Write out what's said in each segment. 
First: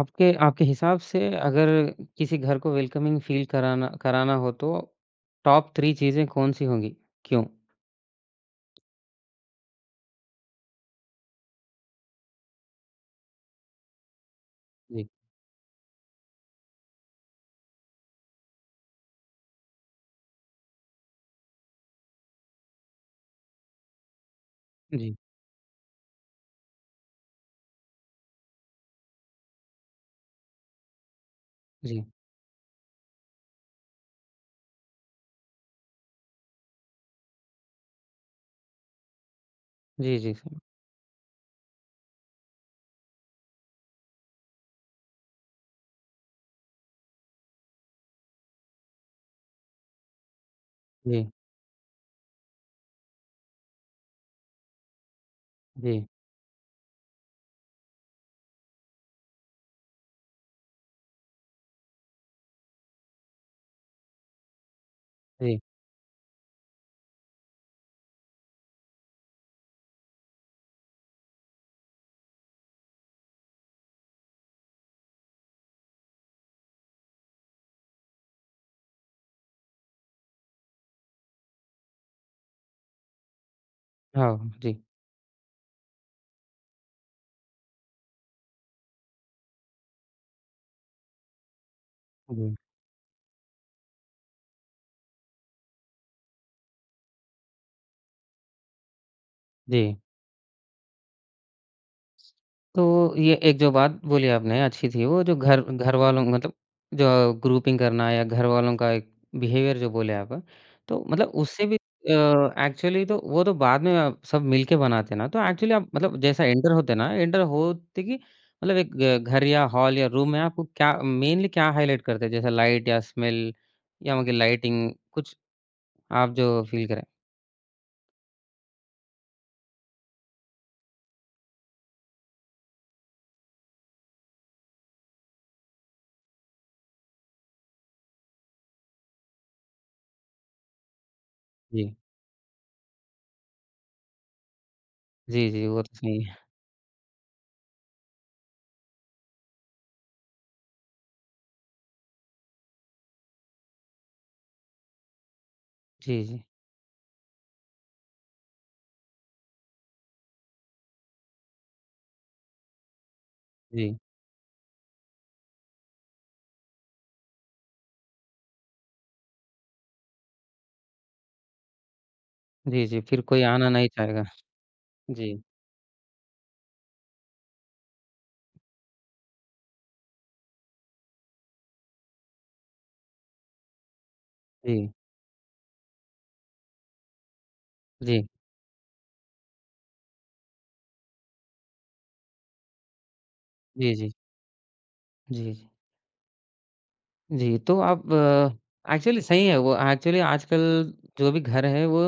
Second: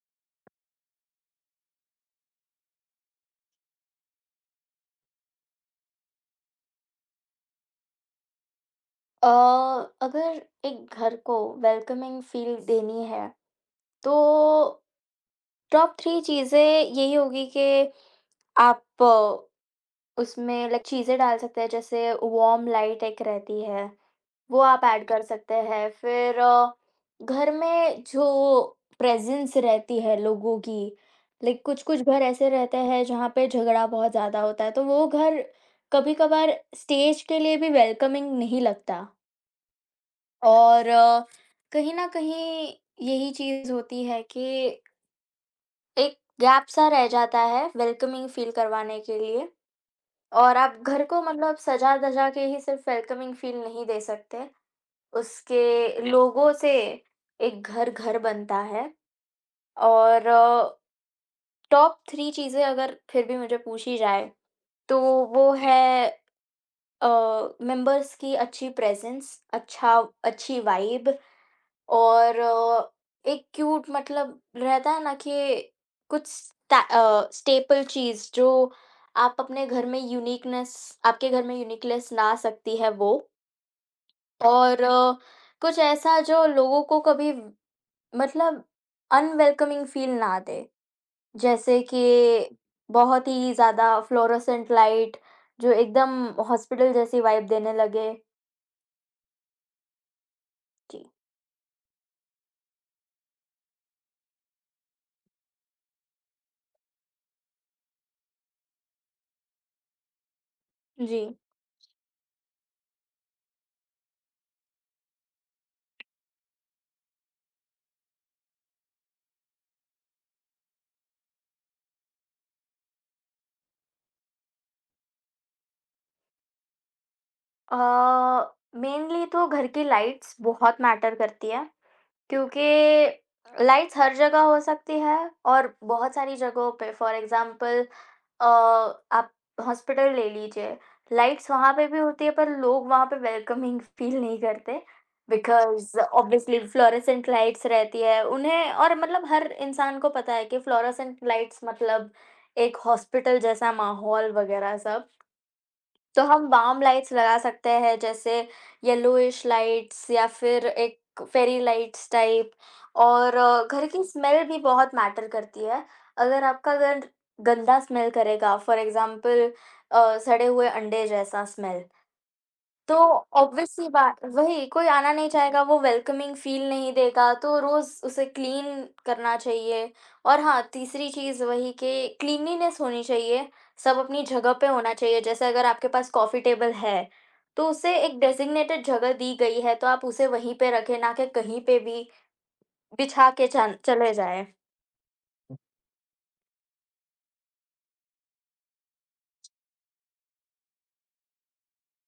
आपके आपके हिसाब से अगर किसी घर को वेलकमिंग फ़ील कराना कराना हो तो टॉप 3 चीज़ें कौन-सी होंगी? क्यों? अ, अगर एक घर को वेलकमिंग फील देनी है तो जी, टॉप 3 चीज़ें यही होगी कि आप उसमें लाइक चीज़ें डाल सकते हैं जैसे वार्म लाइट एक रहती है वो आप ऐड जी, कर सकते हैं। फिर घर में जो प्रेजेंस रहती है लोगों की, लाइक कुछ कुछ जी। घर ऐसे रहते हैं जहाँ पे झगड़ा बहुत ज़्यादा होता है तो वो घर कभी कभार स्टेज के लिए भी वेलकमिंग नहीं लगता। जी, जी, और कहीं न कहीं यही चीज़ होती है कि एक गैप-सा रह जाता है वेलकमिंग फ़ील करवाने के लिए। और आप घर को जी, मतलब सजा-धजा के ही सिर्फ़ वेलकमिंग फ़ील नहीं दे सकते। उसके, जी, जी, लोगों से एक घर घर बनता है। और टॉप 3 चीज़ें अगर फिर भी मुझे पूछी जाए, तो वो, जी, जी, है। अ, मेंबर्स की अच्छी प्रेज़ेंस, अच्छी वाइब और एक क्यूट मतलब रहता है ना कि कुछ स्टेपल चीज़ जो आप अपने घर में यूनिकनेस आपके घर में यूनिकनेस ला सकती है वो। हाँ, और जी, कुछ ऐसा जो लोगों को कभी मतलब अनवेलकमिंग फ़ील ना दे। जैसे जी, कि बहुत ही ज़्यादा फ्लोरोसेंट लाइट जो एकदम हॉस्पिटल जैसी वाइब देने लगे। जी। जी। तो ये एक जो बात बोली आपने अच्छी थी, वो जो घर घरवालों मतलब जो ग्रुपिंग करना या घरवालों का एक बिहेवियर जो बोले आप, तो जी। मतलब उससे भी एक्चुअली तो वो तो बाद में आप सब मिलके बनाते हैं ना, तो एक्चुअली आप मतलब जैसा एंटर होते हैं ना, एंटर होते कि मतलब एक ग घर या हॉल या रूम में आपको क्या मेनली क्या हाइलाइट करते हैं? जैसे लाइट या स्मेल या मतलब लाइटिंग कुछ आप जो फील करें? अ, मेनली तो घर की लाइट्स बहुत मैटर करती है क्योंकि लाइट्स हर जगह हो सकती है और बहुत सारी जगहों पे फॉर एग्जांपल आप हॉस्पिटल ले लीजिए, लाइट्स वहाँ पे जी। भी होती है पर लोग वहाँ पे वेलकमिंग फील नहीं करते जी, जी, वो तो बिकॉज़ सही है। ऑब्वियसली फ्लोरेसेंट लाइट्स रहती है उन्हें और मतलब हर इंसान को पता है कि फ्लोरेसेंट लाइट्स मतलब एक हॉस्पिटल जैसा माहौल वगैरह सब। तो जी, जी। हम वार्म लाइट्स लगा सकते हैं, जैसे येलोइश लाइट्स या फिर एक फेरी लाइट्स टाइप, और घर जी। की स्मेल भी बहुत मैटर करती है। अगर आपका घर गंदा स्मेल करेगा, फॉर एग्ज़ाम्पल सड़े हुए अंडे जैसा स्मेल, जी, तो जी, फिर कोई आना ऑब्वियसली नहीं बात चाहेगा। वही, कोई आना नहीं जी, चाहेगा, वो वेलकमिंग फ़ील नहीं देगा, तो रोज़ उसे क्लीन करना चाहिए। और हाँ, तीसरी चीज़ वही कि क्लीनलीनेस होनी चाहिए, सब अपनी जगह पे जी। होना चाहिए। जैसे अगर आपके पास कॉफ़ी टेबल है, तो उसे एक जी। डेज़िग्नेटेड जगह दी गई है, तो आप उसे वहीं पे रखें, ना कि कहीं पे भी बिछा के चल जी, चले जी। जाएँ। जी, जी। जी, तो आप एक्चुअली सही है, वो एक्चुअली आजकल जो भी घर है वो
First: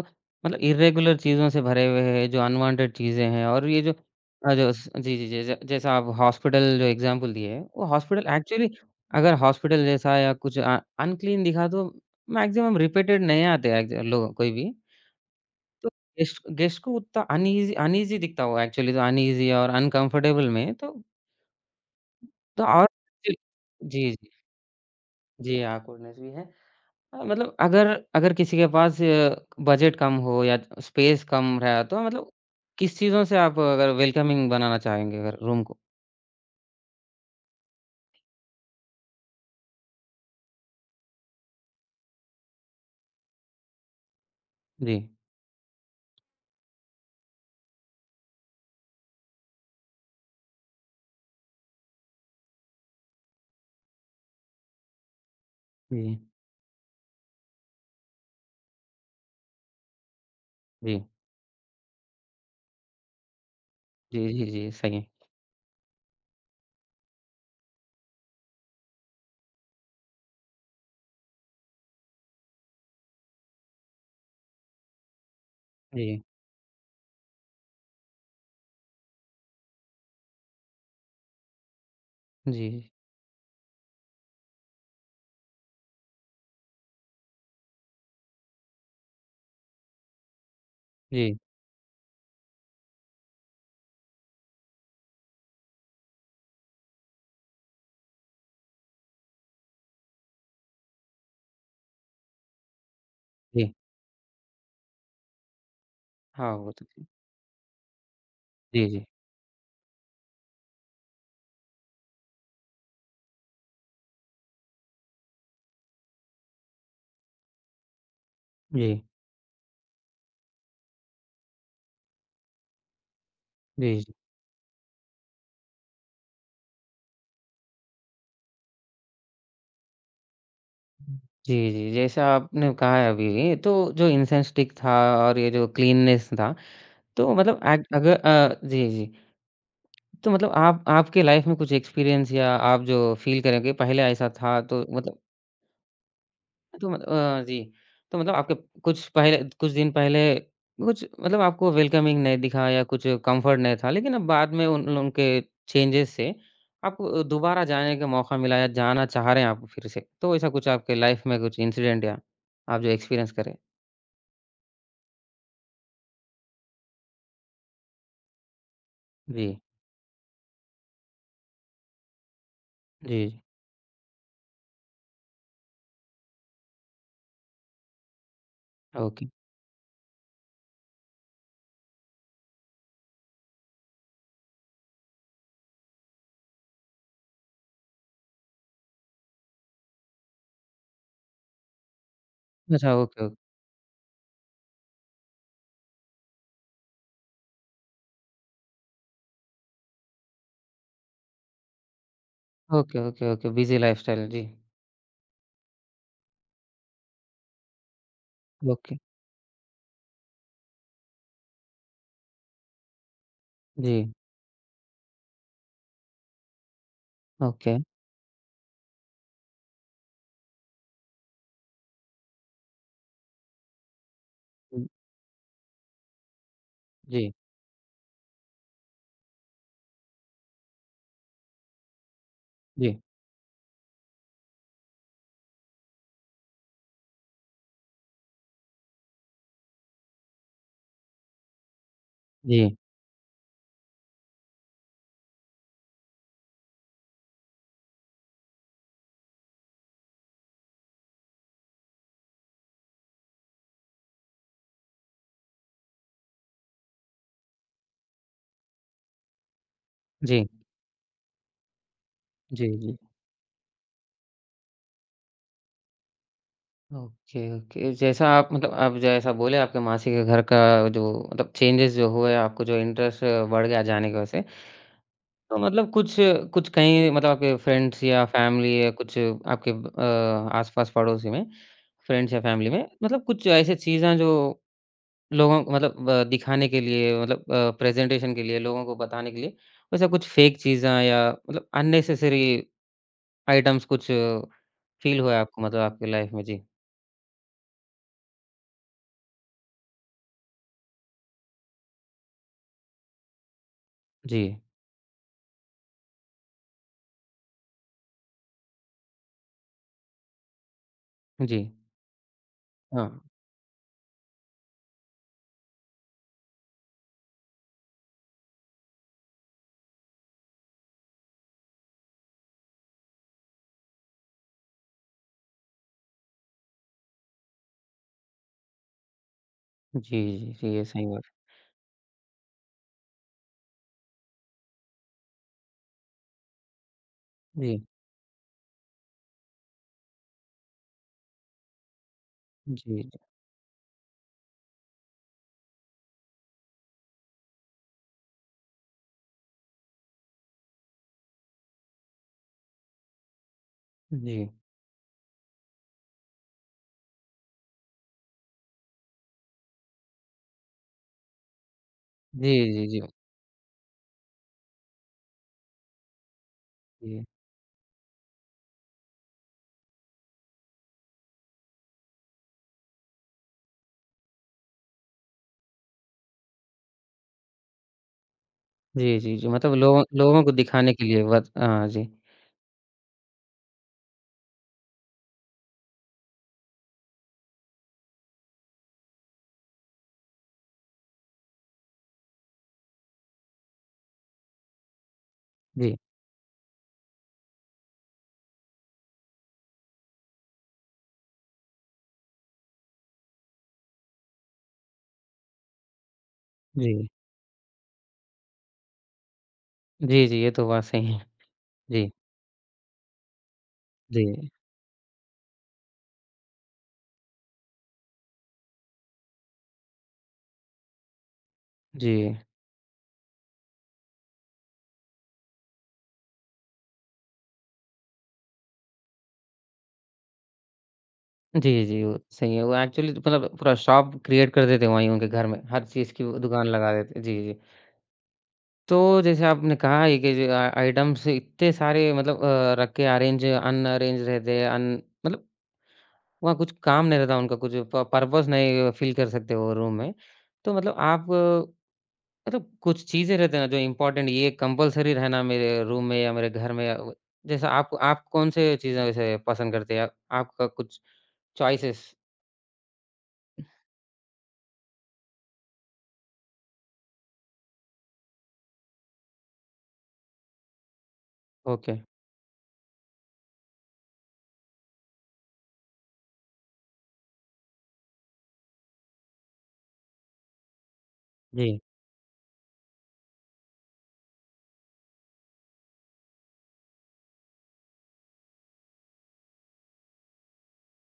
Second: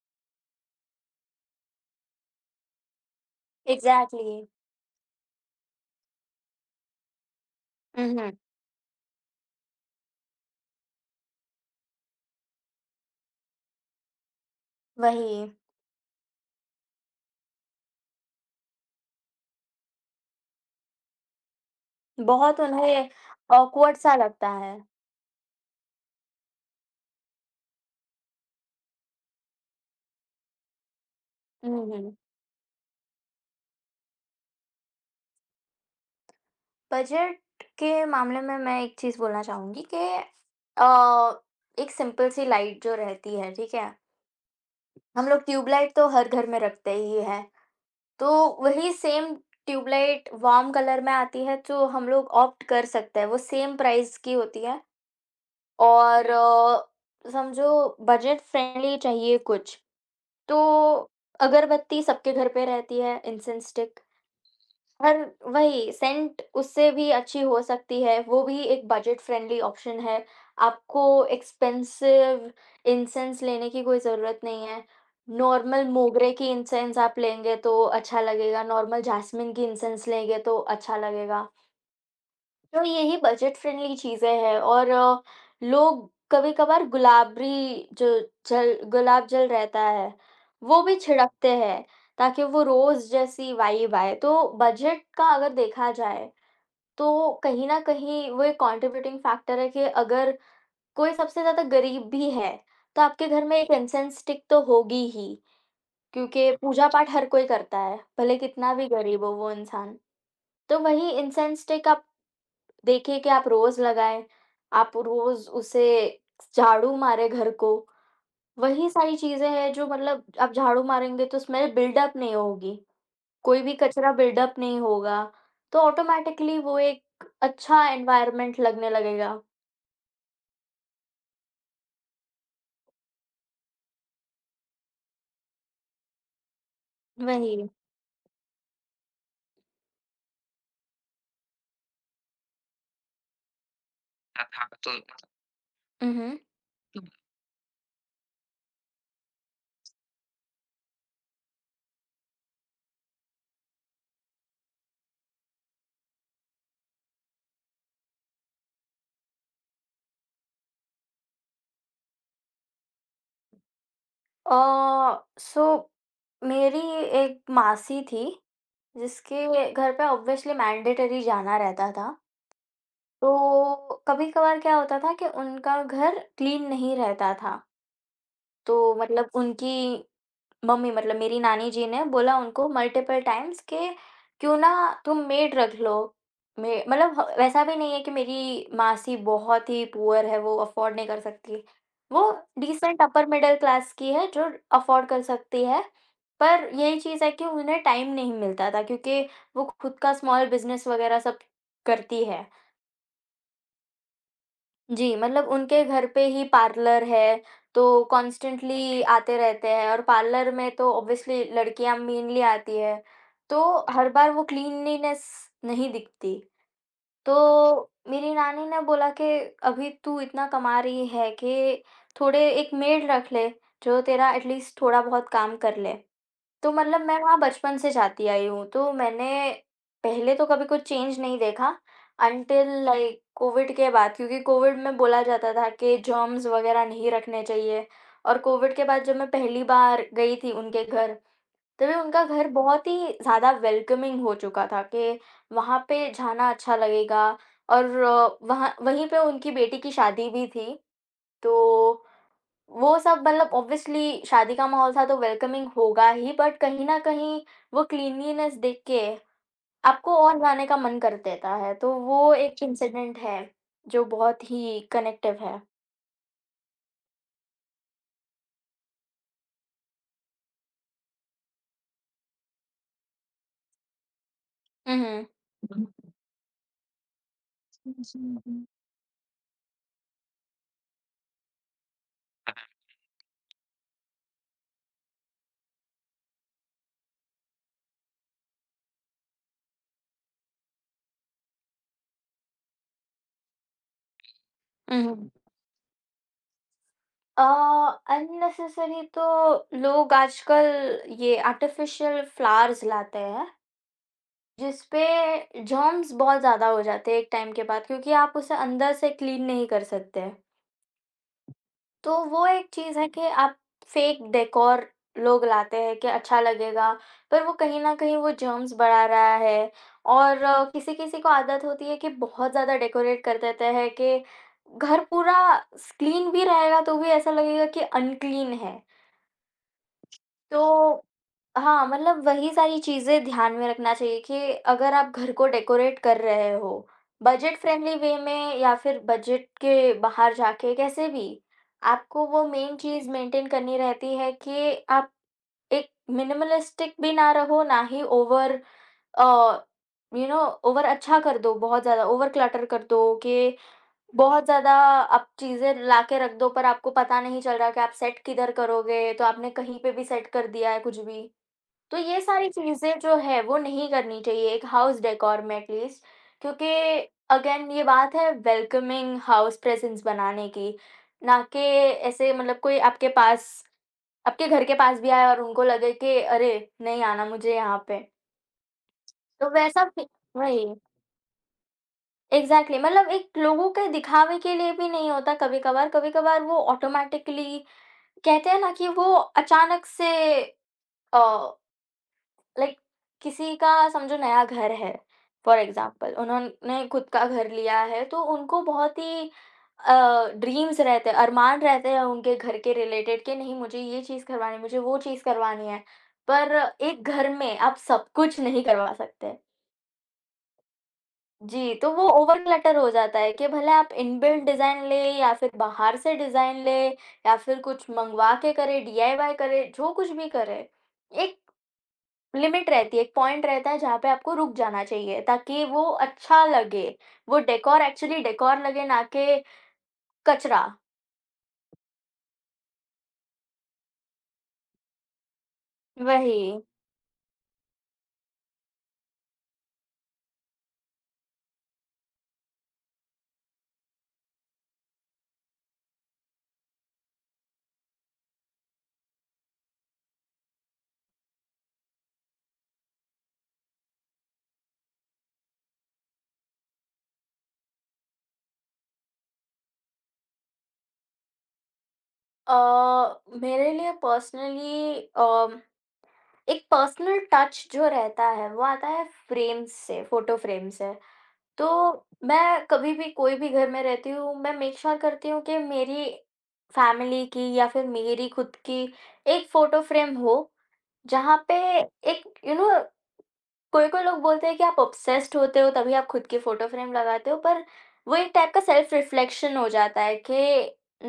मतलब इर्रेगुलर चीज़ों से भरे हुए हैं, जो अनवांटेड चीज़ें हैं और ये जो एग्ज़ैक्टली। जो स जी, जी, जी, ज जैसा आप हॉस्पिटल जो एग्ज़ाम्पल दिए हैं, वो हुँ, हॉस्पिटल हुँ। एक्चुअली अगर हॉस्पिटल जैसा या कुछ अनक्लीन दिखा तो मैक्सिमम रिपीटेड नहीं आते हैं एक्च लोग कोई भी। वही, तो गेस्ट गेस्ट को उतना अनईज़ी अनईज़ी दिखता होगा एक्चुअली, तो अनईज़ी और अनकंफर्टेबल में तो बहुत तो और उन्हें जी, ऑकवर्ड सा जी। लगता है। जी हाँ, कूलनेस भी है। मतलब अगर अगर किसी के पास बजट कम हो या स्पेस कम रहा हुँ, तो हुँ। मतलब किस चीज़ों से आप अगर वेलकमिंग बनाना चाहेंगे अगर रूम को? बजट के मामले में मैं एक चीज़ बोलना चाहूँगी कि अ, एक सिंपल सी लाइट जो रहती है, ठीक है? जी, हम लोग ट्यूबलाइट तो हर घर में रखते ही हैं, तो वही सेम ट्यूबलाइट वार्म कलर में आती है जो हम लोग ऑप्ट कर सकते हैं, वो सेम प्राइस की होती है। जी, और समझो बजट फ्रेंडली चाहिए कुछ, तो जी, अगरबत्ती सबके घर पे रहती है, इंसेंस स्टिक। जी, जी, जी, सही है। और वही सेंट उससे भी अच्छी हो सकती है, वो भी एक बजट फ्रेंडली ऑप्शन है। आपको एक्सपेंसिव इंसेंस लेने की कोई ज़रूरत नहीं है। नॉर्मल जी, मोगरे की इंसेंस आप लेंगे तो अच्छा लगेगा, नॉर्मल जैस्मिन की इंसेंस लेंगे तो अच्छा लगेगा। तो जी, यही बजट फ्रेंडली चीज़ें हैं, और लोग कभी-कभार गुलाबरी जो जल, गुलाब जल रहता है, वो भी जी, छिड़कते हैं, ताकि वो रोज़ जैसी वाइब आए। तो बजट का अगर देखा जाए, तो कहीं न कहीं वो एक कंट्रीब्यूटिंग फैक्टर है कि अगर कोई सबसे ज़्यादा गरीब भी है, तो आपके घर में एक जी। इंसेंस स्टिक तो होगी ही, क्योंकि हाँ, वो तो है। पूजा-पाठ हर कोई करता है, भले कितना भी जी, जी, गरीब हो वो इंसान। तो वही इंसेंस स्टिक आप देखिए कि आप रोज़ लगाएँ, आप रोज़ उसे झाड़ू मारें घर को, वही जी, सारी चीज़ें हैं जो मतलब आप झाड़ू मारेंगे तो स्मेल बिल्डअप नहीं होगी, कोई भी जी, कचरा जी। बिल्डअप नहीं होगा, तो ऑटोमैटिकली वो एक अच्छा एनवायरनमेंट लगने लगेगा। जी, जी, जैसा आपने कहा है अभी, तो जो इंसेंस स्टिक था और ये जो क्लीननेस था, तो मतलब वही। अग अगर जी, जी। तो मतलब आप आपके लाइफ में कुछ एक्सपीरियंस या आप जो फ़ील करें कि पहले ऐसा था तो मतलब हुँ, हुँ। तो मत अ, जी। तो मतलब आपके कुछ पहले कुछ दिन पहले कुछ मतलब आपको वेलकमिंग नहीं दिखा या कुछ कम्फ़र्ट नहीं था, लेकिन अब बाद में उन उनके चेंजेज़ से आपको दोबारा जाने का मौका मिला या जाना चाह रहे हैं आप फिर से। तो ऐसा कुछ आपके लाइफ में कुछ इंसिडेंट या आप जो एक्सपीरियंस करें? सो मेरी एक मासी थी, जी, जिसके घर पे ऑब्वियसली मैंडेटरी जाना रहता था, जी, जी। तो कभी-कभार क्या होता था कि उनका घर क्लीन नहीं रहता था। तो ओके। मतलब उनकी मम्मी मतलब मेरी नानी जी ने बोला उनको मल्टीपल टाइम्स कि क्यों ना तुम मेड रख लो। मे मतलब ह वैसा भी नहीं है कि मेरी मासी बहुत ही पुअर है, वो अफ़ोर्ड नहीं कर सकती। वो अच्छा decent upper okay, middle class की है जो अफ़ोर्ड कर सकती है। पर यही चीज़ है कि उन्हें टाइम नहीं मिलता था क्योंकि वो खुद का स्मॉल बिज़नेस वग़ैरह सब करती है। Okay, okay, okay, okay, busy lifestyle, जी। जी, मतलब उनके घर पे ही पार्लर है, तो ओके, कॉन्स्टेंटली आते रहते हैं और पार्लर में तो ऑब्वियसली लड़कियाँ मेनली आती है, तो हर जी, बार वो क्लीनलीनेस नहीं दिखती। ओके। तो मेरी नानी ने बोला कि अभी तू इतना कमा रही है कि थोड़े एक मेड रख ले, जो तेरा एटलीस्ट हुँ, थोड़ा बहुत काम कर ले। तो मतलब मैं जी। वहाँ बचपन से जाती आई हूँ, तो मैंने पहले तो कभी कुछ चेंज नहीं देखा अंटिल जी, लाइक कोविड के बाद, क्योंकि कोविड में बोला जाता था कि जर्म्स वग़ैरह नहीं रखने चाहिए। और कोविड के बाद जब मैं पहली बार गई थी उनके घर, तभी उनका घर जी, बहुत ही ज़्यादा वेलकमिंग हो चुका था कि वहाँ पे जाना अच्छा लगेगा। और वहाँ वहीं पे उनकी बेटी की शादी भी थी, तो वो सब मतलब ऑब्वियसली शादी का माहौल था तो वेलकमिंग होगा ही, बट कहीं न कहीं वो क्लीनलीनेस देख के आपको और जी, जाने का मन कर देता है, तो वो एक जी, जी। इंसिडेंट है, जो बहुत ही कनेक्टिव है। Okay, okay. जैसा आप मतलब आप जैसा बोले आपके मासी के घर का जो मतलब चेंजेज़ जो हुए आपको जो इंटरेस्ट बढ़ गया जाने की वजह से, हुँ, हुँ। तो मतलब कुछ कुछ कहीं मतलब आपके फ्रेंड्स या फैमिली या कुछ आपके आस-पास पड़ोसी में, फ्रेंड्स या फैमिली में मतलब कुछ ऐसी चीज़ें जो लोगों को मतलब दिखाने के लिए मतलब प्रेज़ेंटेशन के लिए लोगों को बताने के लिए, वैसा कुछ फ़ेक चीज़ें या मतलब अननेसेसरी आइटम्स कुछ हुँ, फ़ील हुँ। हुआ है आपको मतलब आपकी लाइफ़ में? जी। अ, अननेसेसरी तो लोग आजकल ये आर्टिफ़िशियल फ्लावर्स लाते हैं, जी, जिसपे जर्म्स बहुत ज़्यादा हो जाते हैं एक टाइम के बाद, क्योंकि आप उसे अंदर से क्लीन नहीं कर सकते। जी। तो वो एक चीज़ है हाँ। कि आप फेक डेकोर लोग लाते हैं कि अच्छा लगेगा, पर वो कहीं न कहीं वो जर्म्स बढ़ा रहा है। और किसी-किसी को आदत होती है कि बहुत ज़्यादा डेकोरेट कर देते हैं कि घर पूरा स क्लीन भी रहेगा तो भी ऐसा लगेगा कि अनक्लीन है। जी, जी, जी, ये तो सही बात हाँ, मतलब वही सारी चीज़ें ध्यान में रखना चाहिए कि अगर आप घर को डेकोरेट कर रहे हो, बजट है। जी, फ्रेंडली वे में या फिर बजट के बाहर जाके कैसे भी, आपको वो मेन जी, चीज़ मेंटेन करनी रहती है कि आप एक मिनिमलिस्टिक भी ना रहो, ना ही over a, you know over अच्छा कर दो, बहुत ज़्यादा ओवर क्लटर कर दो कि जी। बहुत ज़्यादा आप चीज़ें ला के रख दो पर आपको पता नहीं चल रहा कि आप सेट किधर करोगे, तो आपने कहीं पे भी सेट कर दिया है कुछ भी। तो ये सारी जी, जी, चीज़ें जी, जो है वो नहीं करनी चाहिए एक हाउस डेकोर में एटलीस्ट, क्योंकि जी। अगेन ये बात है वेलकमिंग हाउस प्रेजेंस बनाने की, ना कि ऐसे मतलब कोई आपके पास, आपके घर के पास भी आए और उनको लगे कि अरे! नहीं आना मुझे यहाँ पे। जी, जी, तो जी, मतलब वैसा लोगों फी लोगों को वही, दिखाने के लिए बस, हाँ जी। एग्ज़ैक्टली, मतलब एक लोगों के दिखावे के लिए भी नहीं होता कभी-कभार, कभी-कभार वो ऑटोमैटिकली कहते हैं ना कि वो अचानक से अ, लाइक किसी का समझो नया घर है, फॉर जी, एग्ज़ाम्पल उन्होंने खुद का घर लिया है तो उनको बहुत ही अ, ड्रीम्स रहते हैं, अरमान रहते हैं उनके घर के रिलेटेड कि नहीं मुझे ये चीज़ करवानी है, मुझे वो चीज़ करवानी है। पर एक जी। घर में आप सब कुछ नहीं करवा सकते। जी, जी, ये तो बात सही है। जी, तो वो जी, ओवरक्लटर हो जाता है कि भले आप इनबिल्ट जी, डिज़ाइन लें या फिर बाहर से डिज़ाइन लें या फिर कुछ मँगवा के करें, डीआईवाई करें, जो कुछ भी करें, एक जी। लिमिट रहती है, एक पॉइंट रहता है जहाँ पे आपको रुक जाना चाहिए ताकि वो अच्छा लगे। वो डेकोर एक्चुअली डेकोर लगे, ना कि कचरा। जी, जी, वो सही है। वो एक्चुअली तो मतलब पूरा शॉप क्रिएट कर देते हैं वहीं उनके घर में, हर चीज़ की वो वही। दुकान लगा देते हैं। जी, जी। तो जैसे आपने कहा है कि जो आ आइटम्स इतने सारे मतलब रख के अरेंज अनअरेंज रहते हैं, अन मतलब वहाँ कुछ काम नहीं रहता उनका, कुछ प पर्पस नहीं फ़ील कर सकते वो रूम में। तो मतलब आप मतलब कुछ चीज़ें रहते हैं ना जो इम्पोर्टेंट ये कंपल्सरी रहना मेरे रूम में या मेरे घर में या व जैसा आप कौन से चीज़ें वैसे पसंद करते हैं? आपका कुछ चॉइसेस? अ, मेरे लिए पर्सनली एक पर्सनल टच जो रहता है वो आता है फ्रेम्स से, फ़ोटो फ्रेम से। तो ओके। मैं कभी भी कोई भी घर में रहती हूँ, मैं मेक श्योर करती हूँ कि मेरी फैमिली की या फिर मेरी खुद की एक फ़ोटो फ्रेम हो, जहाँ पे जी। एक यू नो कोई-कोई लोग बोलते हैं कि आप ऑब्सेस्ड होते हो तभी आप खुद की फ़ोटो फ्रेम लगाते हो, पर वो एक टाइप का सेल्फ रिफ्लेक्शन हो जाता है कि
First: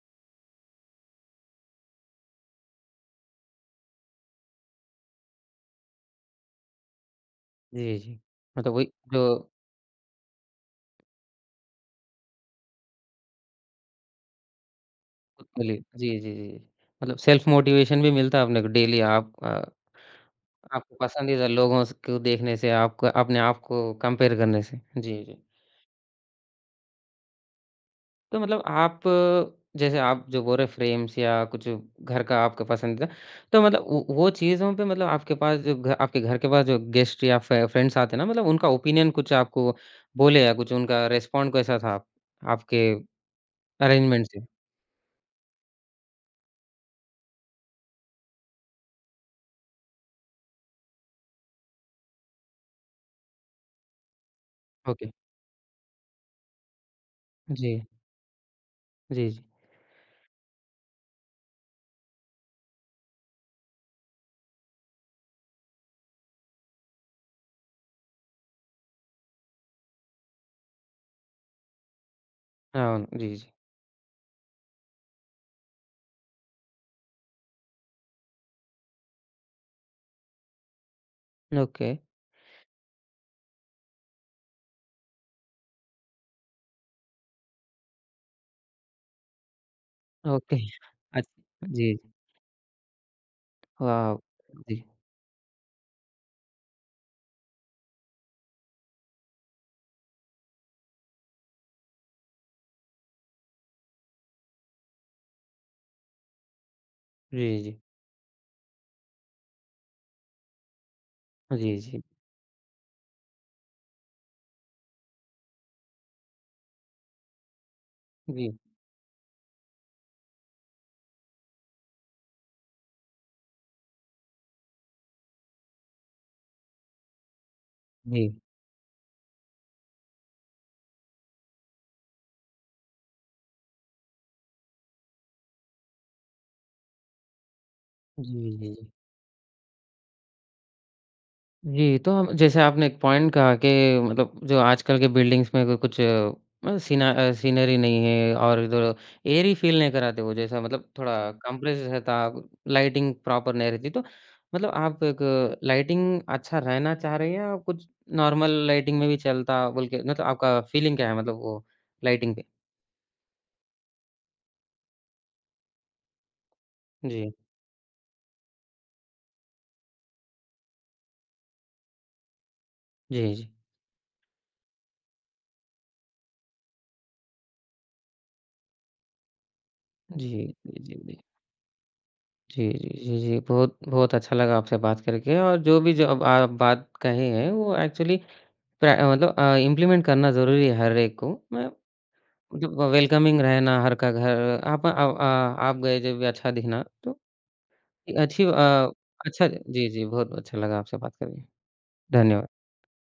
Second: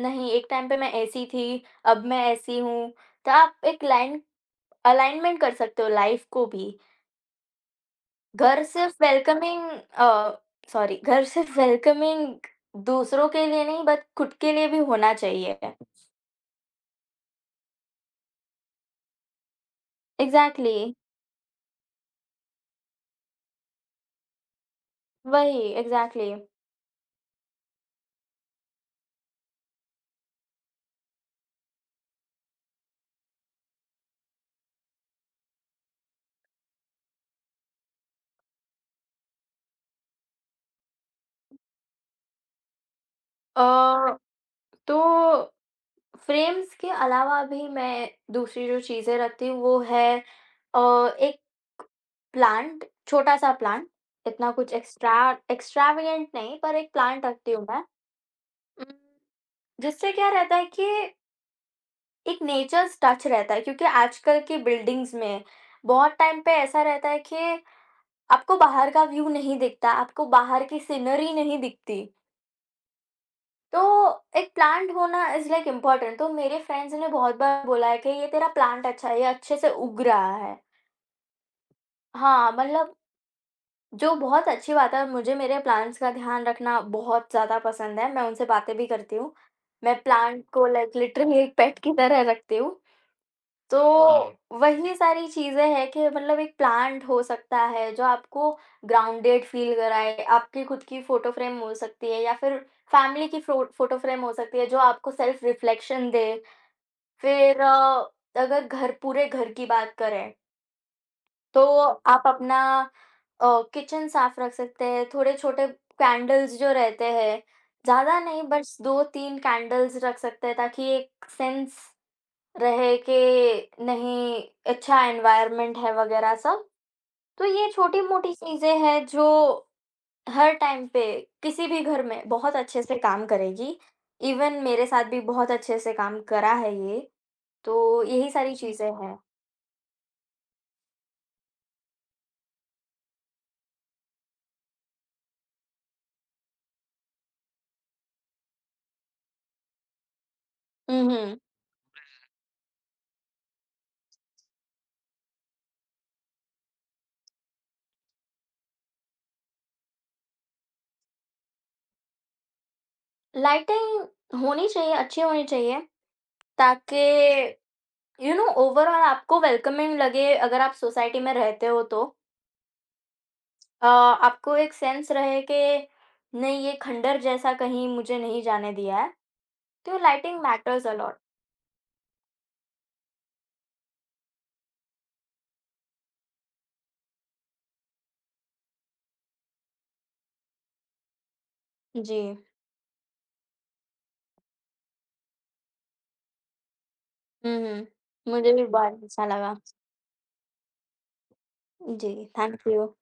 नहीं, एक टाइम पे मैं ऐसी थी, अब मैं ऐसी हूँ। तो आप एक लाइन अलाइनमेंट कर सकते हो लाइफ़ को भी। जी, जी। घर मतलब वही सिर्फ जो वेलकमिंग अ, सॉरी, घर सिर्फ वेलकमिंग दूसरों के लिए नहीं बट खुद के लिए भी होना खुद चाहिए। के लिए, जी, जी, जी। मतलब सेल्फ मोटिवेशन भी मिलता है अपने को डेली, आप अ एग्ज़ैक्टली, आपको पसंदीदा लोगों स को देखने से, आपको अपने आप को कंपेयर करने से। जी, जी। वही, एग्ज़ैक्टली। तो मतलब आप जैसे आप जो बोल रहे फ्रेम्स या कुछ घर का आपका पसंदीदा, तो मतलब वो चीज़ों पे मतलब आपके पास जो घ आपके घर के पास जो गेस्ट या फ फ्रेंड्स आते हैं ना, मतलब उनका ओपिनियन कुछ आपको बोले या कुछ उनका रिस्पॉन्ड कैसा था, आप आपके अ, अरेंजमेंट से? तो फ्रेम्स के अलावा भी मैं दूसरी जो चीज़ें रखती हूँ वो है अ, एक प्लांट, छोटा-सा प्लांट, इतना कुछ ओके। एक्स्ट्रा एक्स्ट्रावेगेंट नहीं, पर एक प्लांट रखती हूँ जी, मैं। उम, जी, जी। जिससे क्या रहता है कि एक नेचर्स टच रहता है क्योंकि आजकल के बिल्डिंग्स में बहुत टाइम पे ऐसा रहता है कि आपको बाहर का व्यू नहीं दिखता, आपको बाहर की सीनरी नहीं दिखती। हाँ, जी, जी। तो एक प्लांट होना इज़ लाइक इम्पोर्टेंट, तो मेरे फ्रेंड्स ने बहुत बार बोला है कि ये तेरा प्लांट अच्छा है, ये अच्छे से उग रहा है। ओके, हाँ, मतलब जो बहुत अच्छी बात है, मुझे मेरे प्लांट्स का ध्यान रखना बहुत ज़्यादा पसंद है, मैं उनसे बातें भी करती हूँ। मैं प्लांट ओके। को लाइक लिटरली एक अच्छा पेट की जी, तरह रखती हूँ। तो वाह! जी, वही सारी चीज़ें हैं कि मतलब एक प्लांट हो सकता है जो आपको ग्राउंडेड फील कराए, आपकी खुद की फ़ोटो फ्रेम हो सकती है या फिर फैमिली की फ़्रो फ़ोटो फ्रेम हो सकती है जो आपको सेल्फ रिफ्लेक्शन दे। फिर जी, जी। अगर घर, पूरे घर की बात करें, तो जी, जी। आप अपना अ, किचन साफ रख सकते हैं, थोड़े छोटे कैंडल्स जो रहते हैं, ज़्यादा नहीं जी। बस 2-3 कैंडल्स रख सकते हैं ताकि एक सेंस रहे कि नहीं, अच्छा एनवायरनमेंट है वगैरह सब। तो ये छोटी-मोटी जी। चीज़ें हैं जो हर टाइम पे किसी भी घर में बहुत अच्छे से काम करेगी। इवन मेरे साथ भी बहुत अच्छे से काम करा है ये, तो यही सारी जी, जी, चीज़ें जी। हैं। जी, तो हम जैसे आपने एक पॉइंट कहा कि मतलब जो आजकल के बिल्डिंग्स में क कुछ मतलब सीनरी नहीं है और इधर एयरी फील नहीं कराते, वो जैसा मतलब हुँ, थोड़ा हुँ। कंप्रेस रहता, लाइटिंग प्रॉपर नहीं रहती। तो मतलब आप एक लाइटिंग अच्छा रहना चाह रहे हैं या कुछ नॉर्मल लाइटिंग में भी चलता बोल के, मतलब आपका फीलिंग क्या है मतलब वो लाइटिंग पे? लाइटिंग होनी चाहिए, अच्छी होनी चाहिए ताकि जी। यू नो ओवरऑल आपको वेलकमिंग लगे अगर आप सोसाइटी में रहते हो तो। जी, जी। आपको एक सेंस रहे कि नहीं, ये खंडहर जैसा कहीं मुझे नहीं जाने दिया है, तो जी, लाइटिंग जी, मैटर्स अ लॉट। जी। जी, जी, जी, जी। बहुत बहुत अच्छा लगा आपसे बात करके और जो भी जो अब आप बात कहे हैं वो एक्चुअली प्र मतलब इम्प्लीमेंट करना ज़रूरी है हर एक को। मैं जी। मतलब वेलकमिंग रहना हर का घर, आप गए जब भी अच्छा दिखना तो हुँ, हुँ। अच्छी मुझे भी अ, बहुत अच्छा अच्छा लगा। जी, जी, बहुत अच्छा लगा आपसे बात करके। जी, धन्यवाद। Thank you.